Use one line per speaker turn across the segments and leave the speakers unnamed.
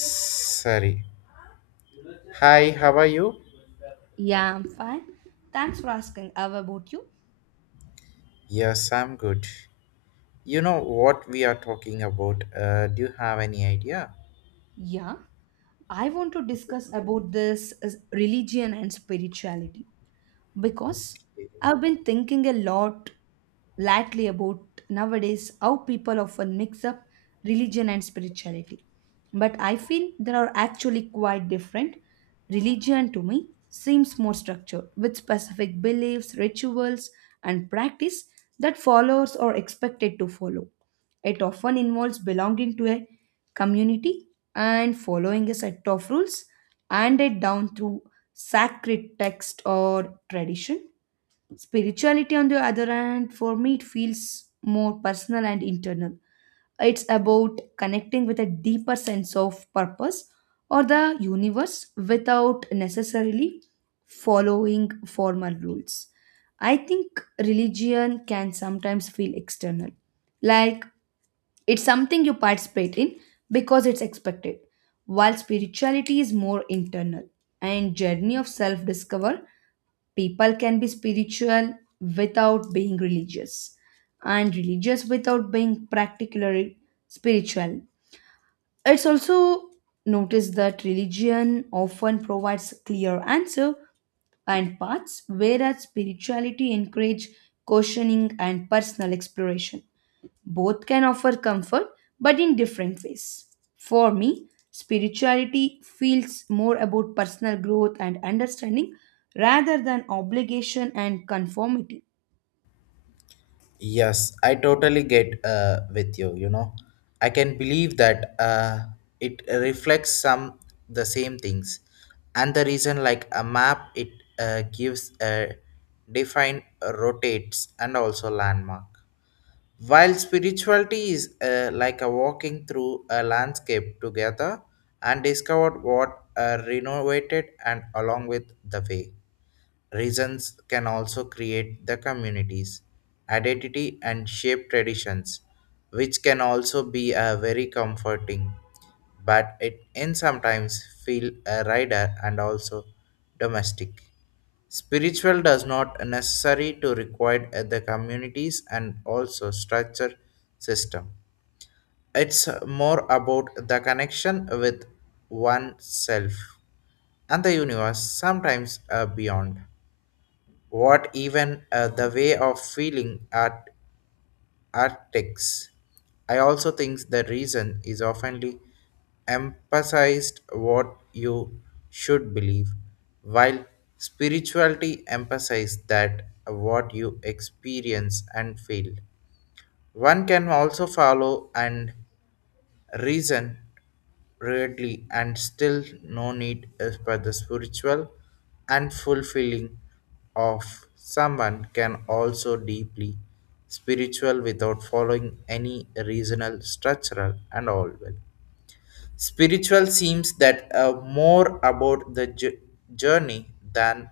Sorry. Hi, how are you?
Yeah, I'm fine. Thanks for asking. How about you?
Yes, I'm good. You know what we are talking about? Do you have any idea?
Yeah, I want to discuss about this as religion and spirituality. Because I've been thinking a lot lately about nowadays how people often mix up religion and spirituality. But I feel they are actually quite different. Religion to me seems more structured with specific beliefs, rituals, and practice that followers are expected to follow. It often involves belonging to a community and following a set of rules handed down through sacred text or tradition. Spirituality, on the other hand, for me, it feels more personal and internal. It's about connecting with a deeper sense of purpose or the universe without necessarily following formal rules. I think religion can sometimes feel external, like it's something you participate in because it's expected, while spirituality is more internal and journey of self-discover. People can be spiritual without being religious and religious without being particularly spiritual. It's also noticed that religion often provides clear answer and paths, whereas spirituality encourage questioning and personal exploration. Both can offer comfort, but in different ways. For me, spirituality feels more about personal growth and understanding rather than obligation and conformity.
Yes, I totally get with you. You know, I can believe that it reflects some the same things, and the reason like a map it gives a defined rotates and also landmark. While spirituality is like a walking through a landscape together and discovered what renovated and along with the way. Reasons can also create the communities, identity, and shape traditions, which can also be a very comforting. But it in sometimes feel a rider and also domestic. Spiritual does not necessary to require the communities and also structure system. It's more about the connection with oneself and the universe, sometimes beyond what even the way of feeling art artics. I also think the reason is oftenly emphasized what you should believe, while spirituality emphasizes that what you experience and feel. One can also follow and reason rarely and still no need is for the spiritual and fulfilling of someone can also deeply spiritual without following any reasonal structural and all well spiritual seems that more about the journey than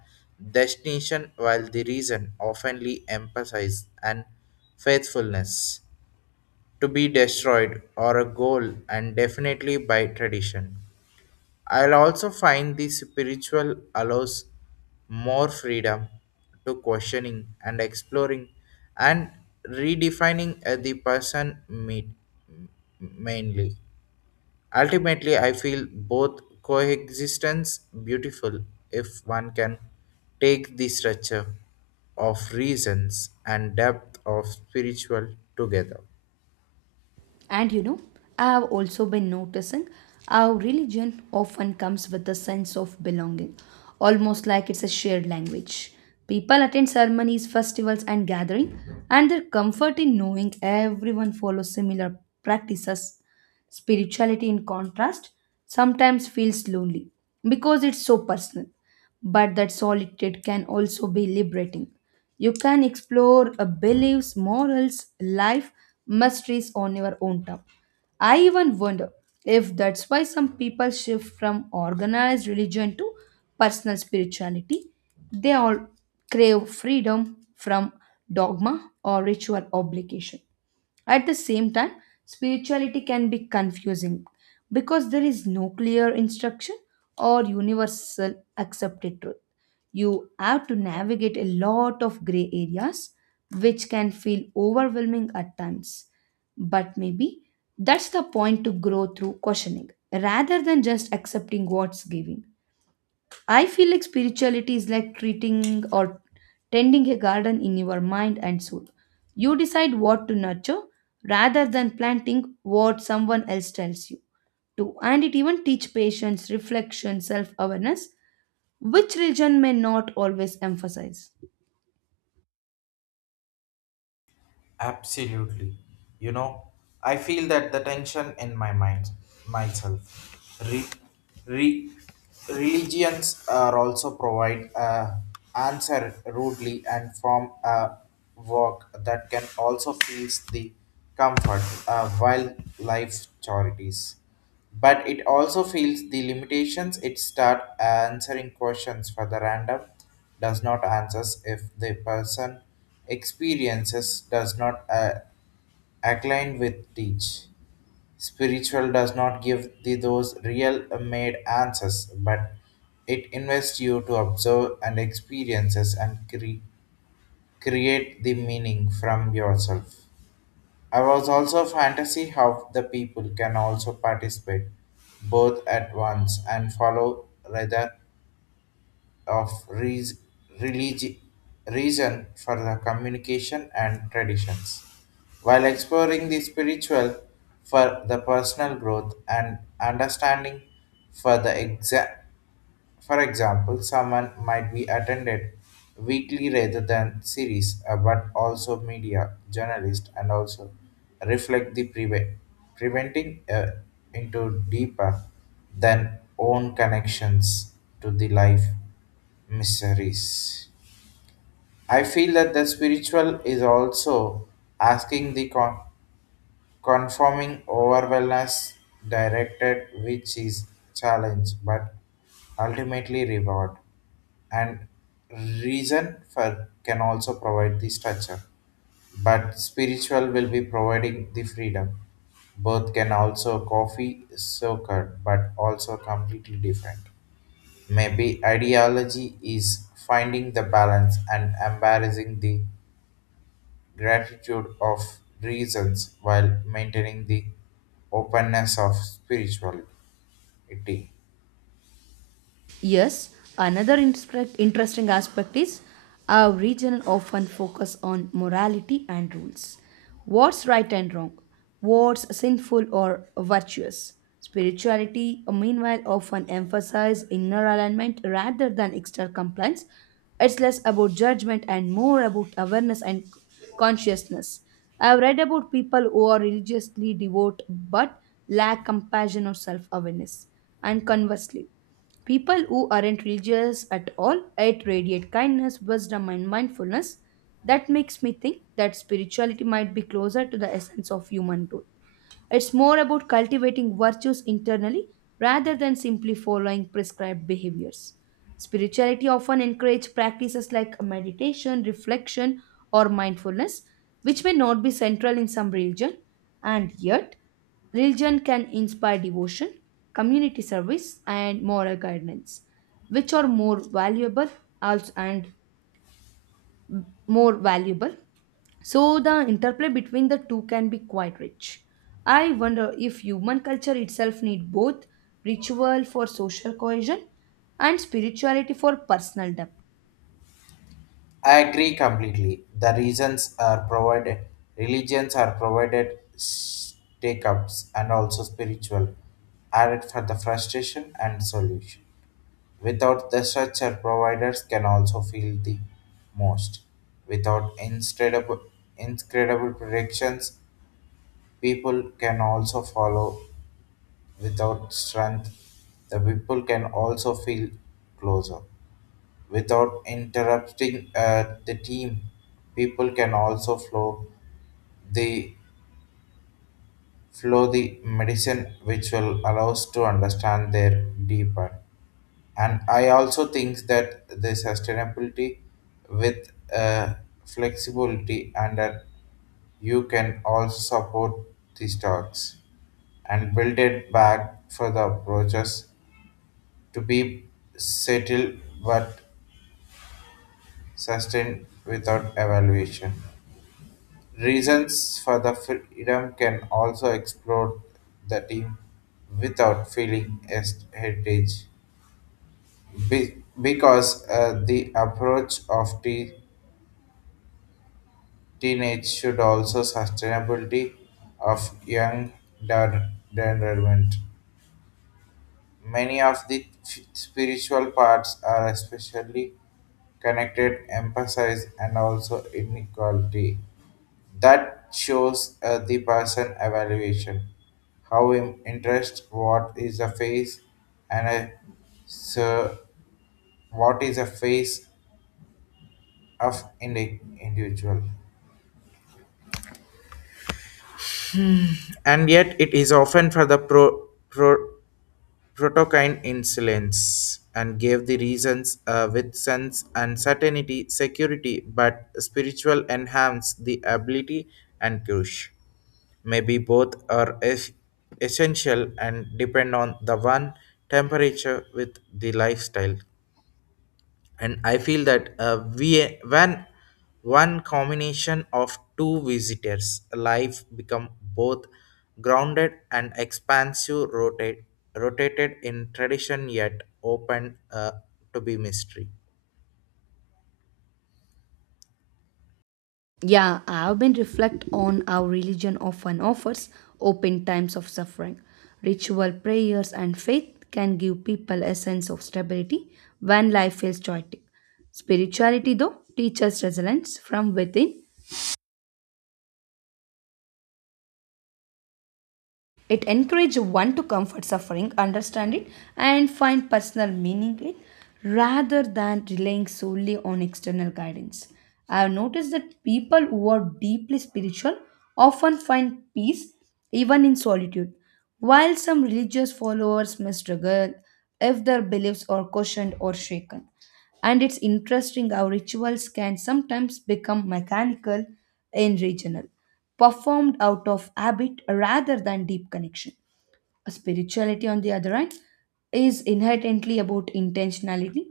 destination while the reason oftenly emphasizes and faithfulness to be destroyed or a goal and definitely by tradition. I'll also find the spiritual allows more freedom to questioning and exploring and redefining the person meet mainly. Ultimately, I feel both coexistence beautiful if one can take the structure of reasons and depth of spiritual together.
And you know, I have also been noticing how religion often comes with a sense of belonging, almost like it's a shared language. People attend ceremonies, festivals, and gatherings, and their comfort in knowing everyone follows similar practices. Spirituality, in contrast, sometimes feels lonely because it's so personal. But that solitude can also be liberating. You can explore beliefs, morals, life, mysteries on your own terms. I even wonder if that's why some people shift from organized religion to personal spirituality. They all crave freedom from dogma or ritual obligation. At the same time, spirituality can be confusing because there is no clear instruction or universal accepted truth. You have to navigate a lot of gray areas, which can feel overwhelming at times. But maybe that's the point to grow through questioning rather than just accepting what's given. I feel like spirituality is like treating or tending a garden in your mind and soul. You decide what to nurture rather than planting what someone else tells you to. And it even teach patience, reflection, self-awareness, which religion may not always emphasize.
Absolutely. You know, I feel that the tension in my mind, myself. Re, Religions are also provide a answer rudely and form a work that can also feel the comfort while life charities, but it also feels the limitations. It start answering questions for the random, does not answers if the person experiences does not align with teach. Spiritual does not give the those real made answers, but it invests you to observe and experiences and create the meaning from yourself. I was also fantasy how the people can also participate both at once and follow rather of religi- reason for the communication and traditions. While exploring the spiritual for the personal growth and understanding for the exact. For example, someone might be attended weekly rather than series, but also media, journalist, and also reflect the preventing into deeper than own connections to the life mysteries. I feel that the spiritual is also asking the conforming overwhelmness directed, which is challenge but ultimately reward. And reason for can also provide the structure, but spiritual will be providing the freedom. Both can also coffee soaked but also completely different. Maybe ideology is finding the balance and embarrassing the gratitude of reasons while maintaining the openness of spirituality.
Yes, another interesting aspect is our region often focus on morality and rules. What's right and wrong? What's sinful or virtuous? Spirituality, meanwhile, often emphasize inner alignment rather than external compliance. It's less about judgment and more about awareness and consciousness. I've read about people who are religiously devout but lack compassion or self awareness, and conversely. People who aren't religious at all yet radiate kindness, wisdom, and mindfulness. That makes me think that spirituality might be closer to the essence of human truth. It's more about cultivating virtues internally rather than simply following prescribed behaviors. Spirituality often encourages practices like meditation, reflection, or mindfulness, which may not be central in some religion, and yet religion can inspire devotion, community service, and moral guidance, which are more valuable and more valuable. So the interplay between the two can be quite rich. I wonder if human culture itself need both ritual for social cohesion and spirituality for personal depth.
I agree completely. The reasons are provided, religions are provided take ups and also spiritual added for the frustration and solution. Without the structure, providers can also feel the most. Without incredible predictions, people can also follow. Without strength, the people can also feel closer. Without interrupting the team, people can also the flow the medicine, which will allow us to understand their deeper. And I also think that the sustainability with flexibility and you can also support these talks and build it back for the approaches to be settled but sustained without evaluation. Reasons for the freedom can also explore the team without feeling as heritage. Because the approach of the teenage should also sustainability of young environment. Many of the spiritual parts are especially connected, emphasize, and also inequality. That shows the person evaluation, how interest, what is a face, and a, so what is a face of individual. And yet, it is often for the Protokind insolence and gave the reasons with sense and certainty, security, but spiritual enhance the ability and kush. Maybe both are essential and depend on the one temperature with the lifestyle. And I feel that we when one combination of two visitors life become both grounded and expansive rotate, rotated in tradition yet open to be mystery.
Yeah, I've been reflect on how religion often offers open times of suffering. Ritual prayers and faith can give people a sense of stability when life feels chaotic. Spirituality, though, teaches resilience from within. It encourages one to comfort suffering, understand it, and find personal meaning in it rather than relying solely on external guidance. I have noticed that people who are deeply spiritual often find peace even in solitude, while some religious followers may struggle if their beliefs are questioned or shaken. And it's interesting how rituals can sometimes become mechanical and regional, performed out of habit rather than deep connection. Spirituality, on the other hand, is inherently about intentionality.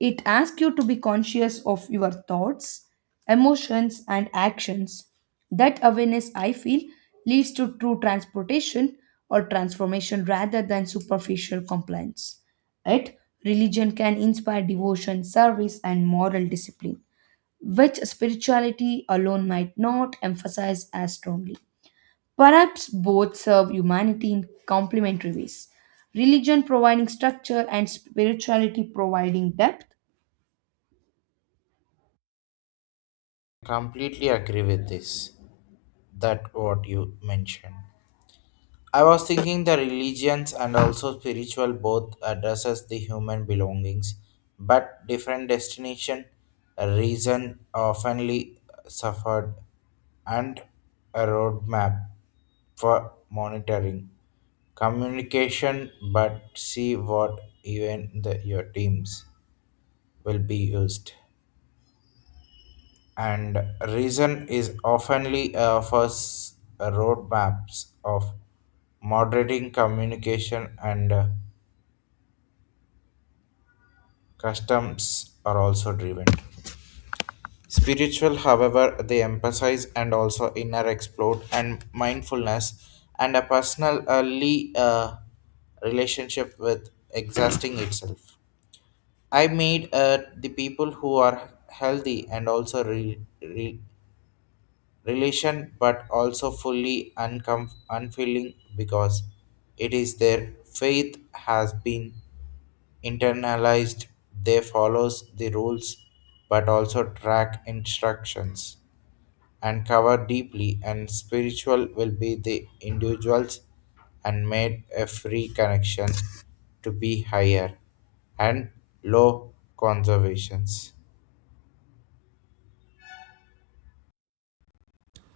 It asks you to be conscious of your thoughts, emotions, and actions. That awareness, I feel, leads to true transportation or transformation rather than superficial compliance. Yet, religion can inspire devotion, service, and moral discipline which spirituality alone might not emphasize as strongly. Perhaps both serve humanity in complementary ways, religion providing structure and spirituality providing depth.
Completely agree with this, that what you mentioned. I was thinking the religions and also spiritual both addresses the human belongings, but different destination. Reason oftenly suffered, and a roadmap for monitoring communication, but see what even the, your teams will be used. And reason is oftenly for roadmaps of moderating communication and customs are also driven. Spiritual, however, they emphasize and also inner explore and mindfulness and a personal early relationship with exhausting itself. I made the people who are healthy and also relation but also fully unfeeling, because it is their faith has been internalized. They follows the rules but also track instructions and cover deeply, and spiritual will be the individuals and made a free connection to be higher and low conservations.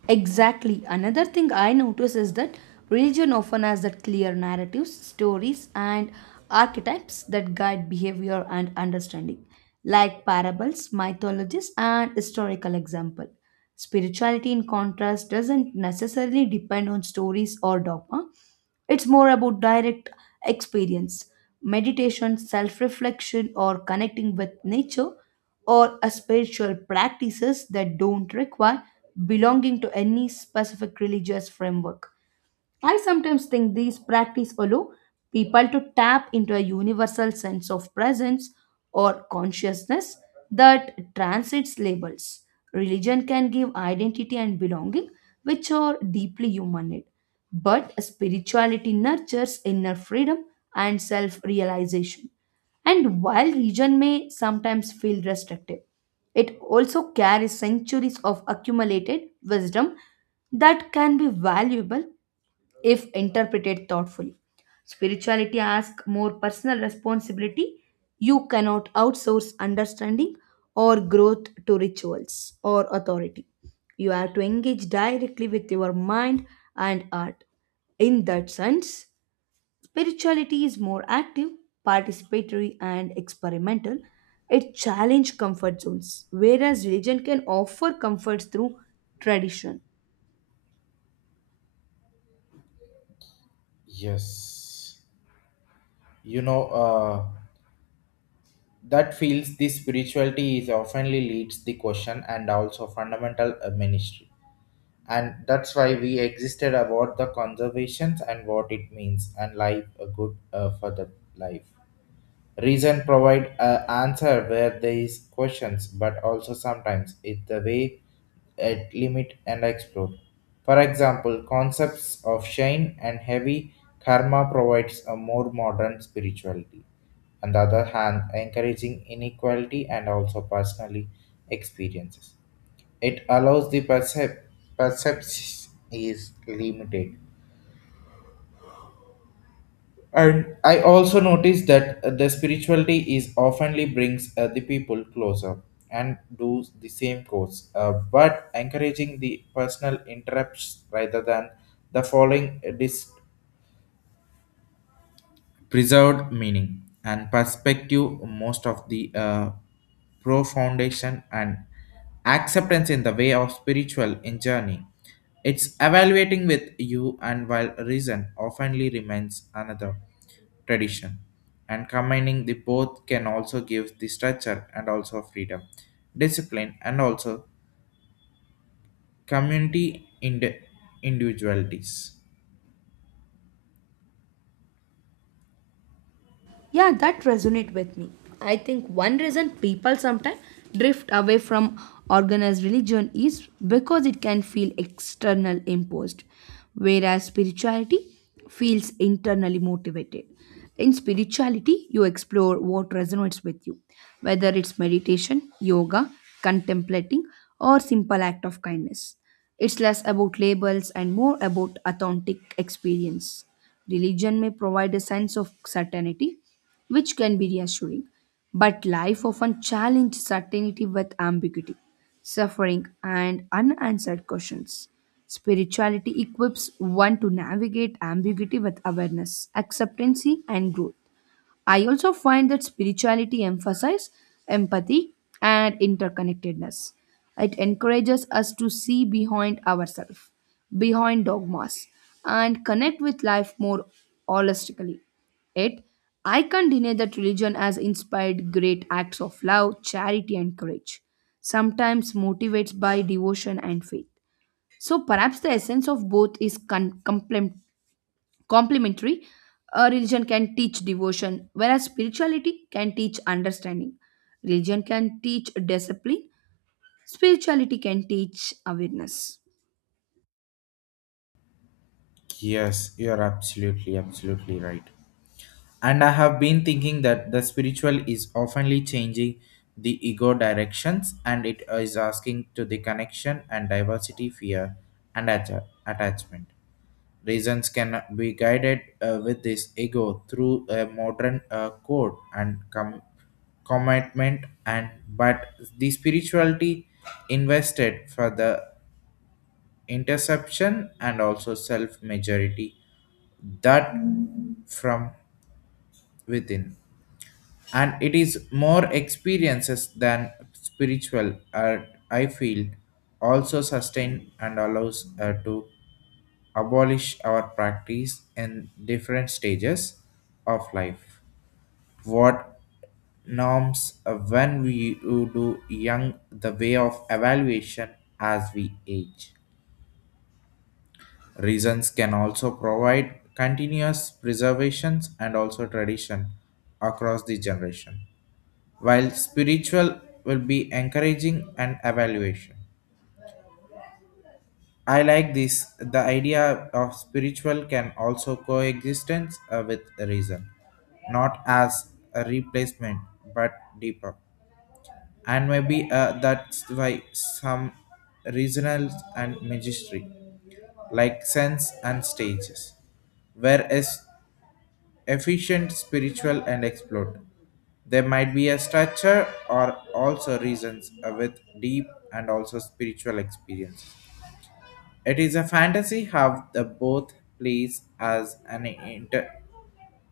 Exactly. Another thing I notice is that religion often has that clear narratives, stories, and archetypes that guide behavior and understanding, like parables, mythologies, and historical example. Spirituality, in contrast, doesn't necessarily depend on stories or dogma. It's more about direct experience, meditation, self reflection, or connecting with nature, or a spiritual practices that don't require belonging to any specific religious framework. I sometimes think these practices allow people to tap into a universal sense of presence or consciousness that transcends labels. Religion can give identity and belonging, which are deeply human need. But spirituality nurtures inner freedom and self realization. And while religion may sometimes feel restrictive, it also carries centuries of accumulated wisdom that can be valuable if interpreted thoughtfully. Spirituality asks more personal responsibility. You cannot outsource understanding or growth to rituals or authority. You have to engage directly with your mind and art. In that sense, spirituality is more active, participatory, and experimental. It challenges comfort zones, whereas religion can offer comforts through tradition.
Yes. You know, that feels this spirituality is oftenly leads the question and also fundamental ministry, and that's why we existed about the conservations and what it means and life a good for the life. Reason provide a answer where there is questions, but also sometimes it's the way it limit and explore. For example, concepts of shine and heavy karma provides a more modern spirituality. On the other hand, encouraging inequality and also personally experiences. It allows the perception is limited. And I also noticed that the spirituality is oftenly brings the people closer and do the same course, but encouraging the personal interrupts rather than the following preserved meaning and perspective most of the pro foundation and acceptance in the way of spiritual in journey. It's evaluating with you, and while reason oftenly remains another tradition, and combining the both can also give the structure and also freedom discipline and also community in individualities.
Yeah, that resonate with me. I think one reason people sometimes drift away from organized religion is because it can feel external imposed, whereas spirituality feels internally motivated. In spirituality, you explore what resonates with you, whether it's meditation, yoga, contemplating, or simple act of kindness. It's less about labels and more about authentic experience. Religion may provide a sense of certainty, which can be reassuring, but life often challenges certainty with ambiguity, suffering, and unanswered questions. Spirituality equips one to navigate ambiguity with awareness, acceptance, and growth. I also find that spirituality emphasizes empathy and interconnectedness. It encourages us to see behind ourselves, behind dogmas, and connect with life more holistically. It, I can't deny that religion has inspired great acts of love, charity, and courage, sometimes motivated by devotion and faith. So perhaps the essence of both is Complementary, a religion can teach devotion, whereas spirituality can teach understanding. Religion can teach discipline, spirituality can teach awareness.
Yes, you are absolutely right. And I have been thinking that the spiritual is oftenly changing the ego directions, and it is asking to the connection and diversity fear and attachment. Reasons can be guided with this ego through a modern code and commitment and but the spirituality invested for the interception and also self majority that from within, and it is more experiences than spiritual. I feel also sustain and allows to abolish our practice in different stages of life, what norms when we you do young the way of evaluation as we age. Reasons can also provide continuous preservations and also tradition across the generation, while spiritual will be encouraging and evaluation. I like this. The idea of spiritual can also coexistence with reason, not as a replacement, but deeper. And maybe that's why some regionals and magistry like sense and stages were as efficient spiritual and explored. There might be a structure or also reasons with deep and also spiritual experience. It is a fantasy how the both plays as an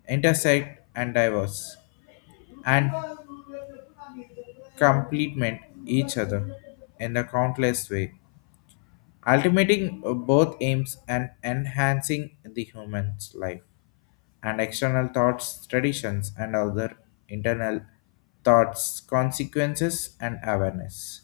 intersect and diverse and complement each other in a countless way, ultimating both aims and enhancing the human's life and external thoughts, traditions, and other internal thoughts, consequences, and awareness.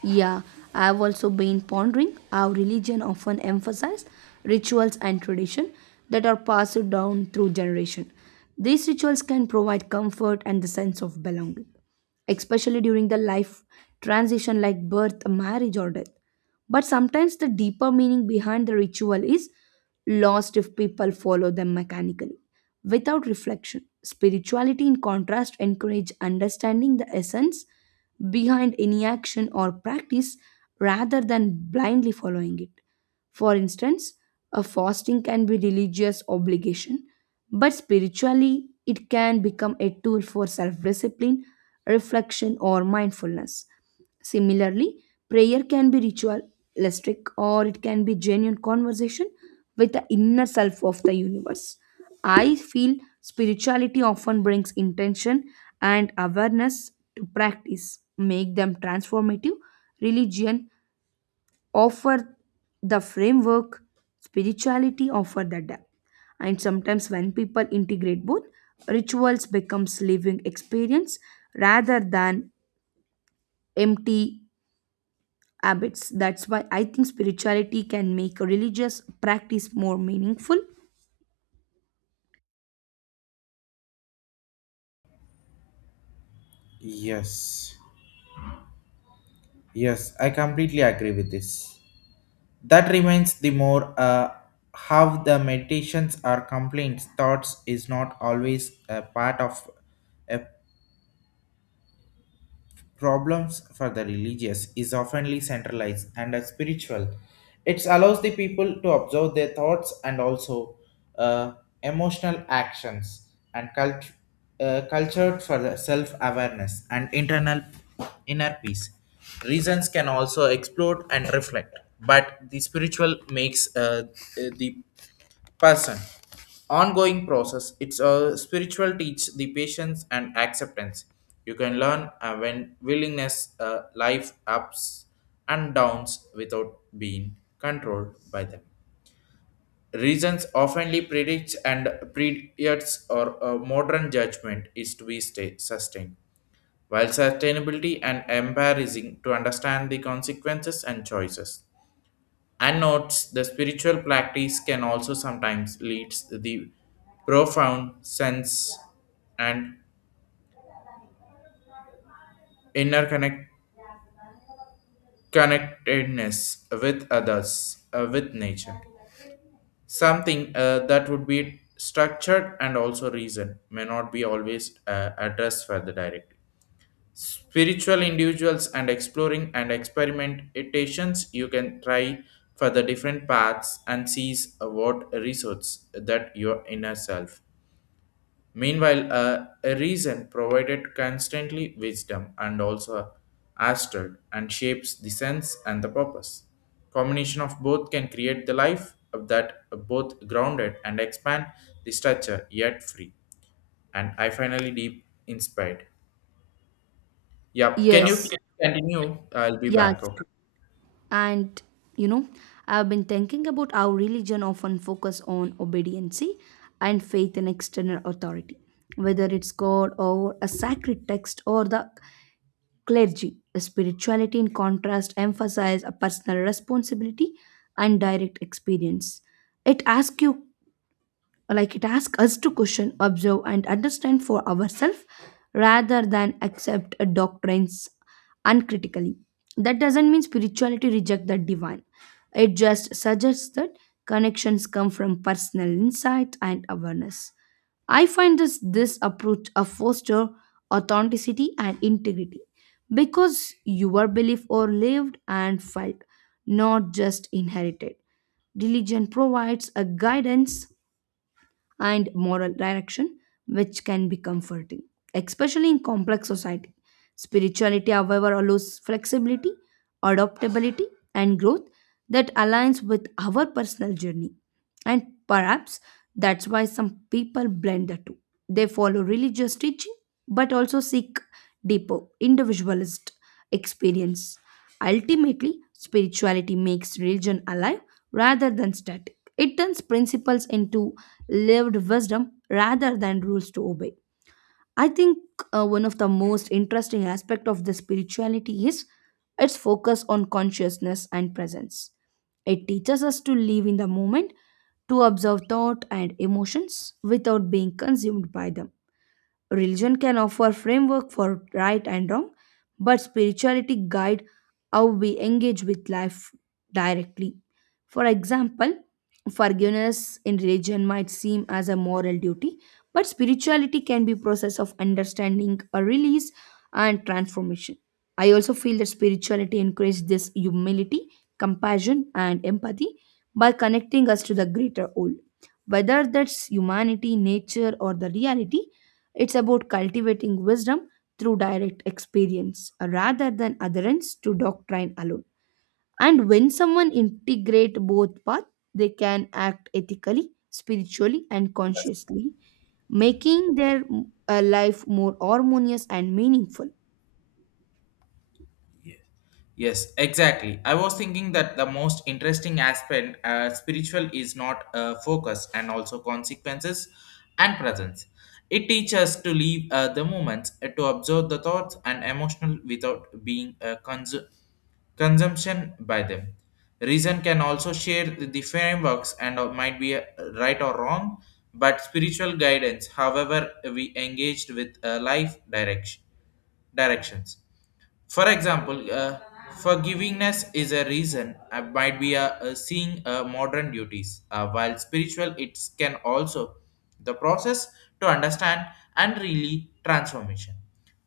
Yeah, I've also been pondering how religion often emphasizes rituals and tradition that are passed down through generation. These rituals can provide comfort and the sense of belonging, especially during the life transition like birth, marriage, or death. But sometimes the deeper meaning behind the ritual is lost if people follow them mechanically without reflection. Spirituality, in contrast, encourages understanding the essence behind any action or practice rather than blindly following it. For instance, a fasting can be religious obligation, but spiritually it can become a tool for self-discipline, reflection or mindfulness. Similarly, prayer can be ritualistic or it can be genuine conversation with the inner self of the universe. I feel spirituality often brings intention and awareness to practice, make them transformative. Religion offer the framework, spirituality offer the depth. And sometimes when people integrate both, rituals becomes living experience rather than empty habits. That's why I think spirituality can make a religious practice more meaningful.
Yes, yes, I completely agree with this. That remains the more how the meditations or complaints thoughts is not always a part of a problems for the religious is oftenly centralized and are spiritual. It allows the people to observe their thoughts and also uh, emotional actions and cultured for the self-awareness and internal inner peace. Reasons can also explode and reflect, but the spiritual makes the person ongoing process. It's a spiritual teach the patience and acceptance. You can learn when willingness life ups and downs without being controlled by them. Reasons oftenly predicts and predicts or a modern judgment is to be stay, sustained, while sustainability and embarrassing to understand the consequences and choices. And notes the spiritual practice can also sometimes lead the profound sense and inner connectedness with others, with nature. Something that would be structured and also reason may not be always addressed further directly. Spiritual individuals and exploring and experimentations, you can try for the different paths and sees what resource that your inner self. Meanwhile, a reason provided constantly wisdom and also astral and shapes the sense and the purpose. Combination of both can create the life of that both grounded and expand the structure yet free. And I finally deep inspired. Yeah,
Yeah.
can you
Yes,
continue? I'll be
yes.
back. Okay.
And you know, I've been thinking about how religion often focus on obedience and faith in external authority, whether it's God or a sacred text or the clergy. Spirituality, in contrast, emphasizes a personal responsibility and direct experience. It asks you, like it asks us to question observe and understand for ourselves rather than accept a doctrines uncritically. That doesn't mean spirituality reject the divine, it just suggests that connections come from personal insight and awareness. I find this approach a foster authenticity and integrity because your belief or lived and felt, not just inherited. Religion provides a guidance and moral direction, which can be comforting, especially in complex society. Spirituality, however, allows flexibility, adaptability, and growth that aligns with our personal journey. And perhaps that's why some people blend the two. They follow religious teaching but also seek deeper individualist experience. Ultimately, spirituality makes religion alive rather than static. It turns principles into lived wisdom rather than rules to obey. I think one of the most interesting aspect of this spirituality is its focus on consciousness and presence. It teaches us to live in the moment, to observe thought and emotions without being consumed by them. Religion can offer framework for right and wrong, but spirituality guide how we engage with life directly. For example, forgiveness in religion might seem as a moral duty, but spirituality can be process of understanding, a release and transformation. I also feel that spirituality increases this humility, compassion and empathy by connecting us to the greater whole. Whether that's humanity, nature or the reality, it's about cultivating wisdom through direct experience rather than adherence to doctrine alone. And when someone integrate both paths, they can act ethically, spiritually, and consciously, making their life more harmonious and meaningful.
Yes, exactly. I was thinking that the most interesting aspect spiritual is not focus and also consequences and presence. It teaches us to leave the moments, to observe the thoughts and emotional without being consumption by them. Reason can also share the frameworks and might be right or wrong, but spiritual guidance, however, we engaged with life directions. For example, forgivingness is a reason might be a seeing modern duties, while spiritual it can also the process to understand and really transformation.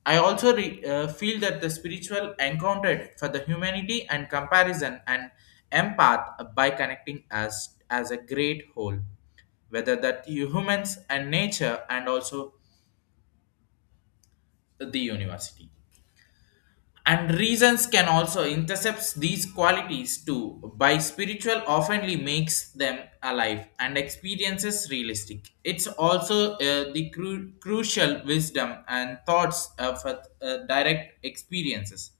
I also feel that the spiritual encountered for the humanity and comparison and empath by connecting as a great whole, whether that humans and nature and also the university. And reasons can also intercept these qualities too, by spiritual oftenly makes them alive and experiences realistic. It's also the crucial wisdom and thoughts of direct experiences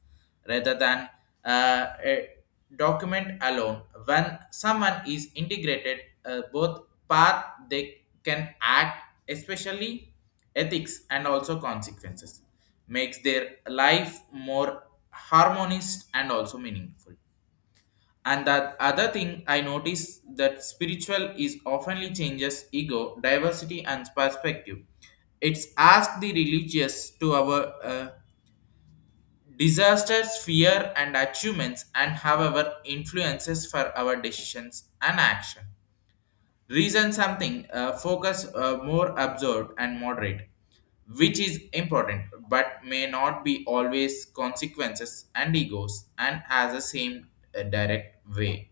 rather than a document alone. When someone is integrated, both path they can act, especially ethics and also consequences, makes their life more harmonious and also meaningful. And that other thing I notice, that spiritual is oftenly changes ego, diversity, and perspective. It's asked the religious to our disasters, fear, and achievements, and however, influences for our decisions and action. Reason something, focus more absorbed and moderate, which is important but may not be always consequences and egos and has the same direct way.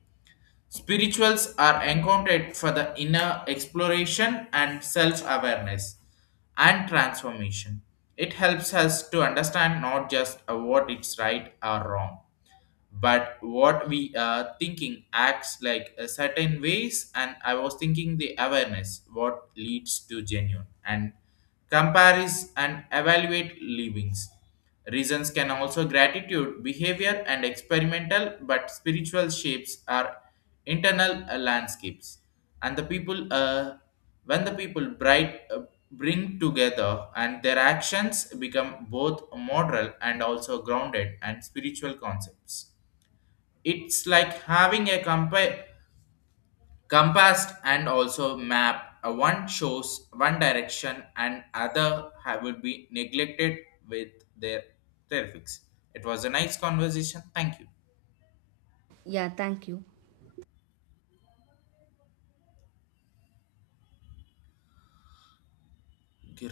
Spirituals are encountered for the inner exploration and self awareness and transformation. It helps us to understand not just what is right or wrong, but what we are thinking acts like a certain ways. And I was thinking the awareness what leads to genuine and compares and evaluate livings. Reasons can also gratitude behavior and experimental, but spiritual shapes are internal landscapes. And the people when the people bright bring together, and their actions become both moral and also grounded and spiritual concepts. It's like having a compass and also map. One shows one direction and other would be neglected with their terrifics. It was a nice conversation. Thank
Thank you.
you.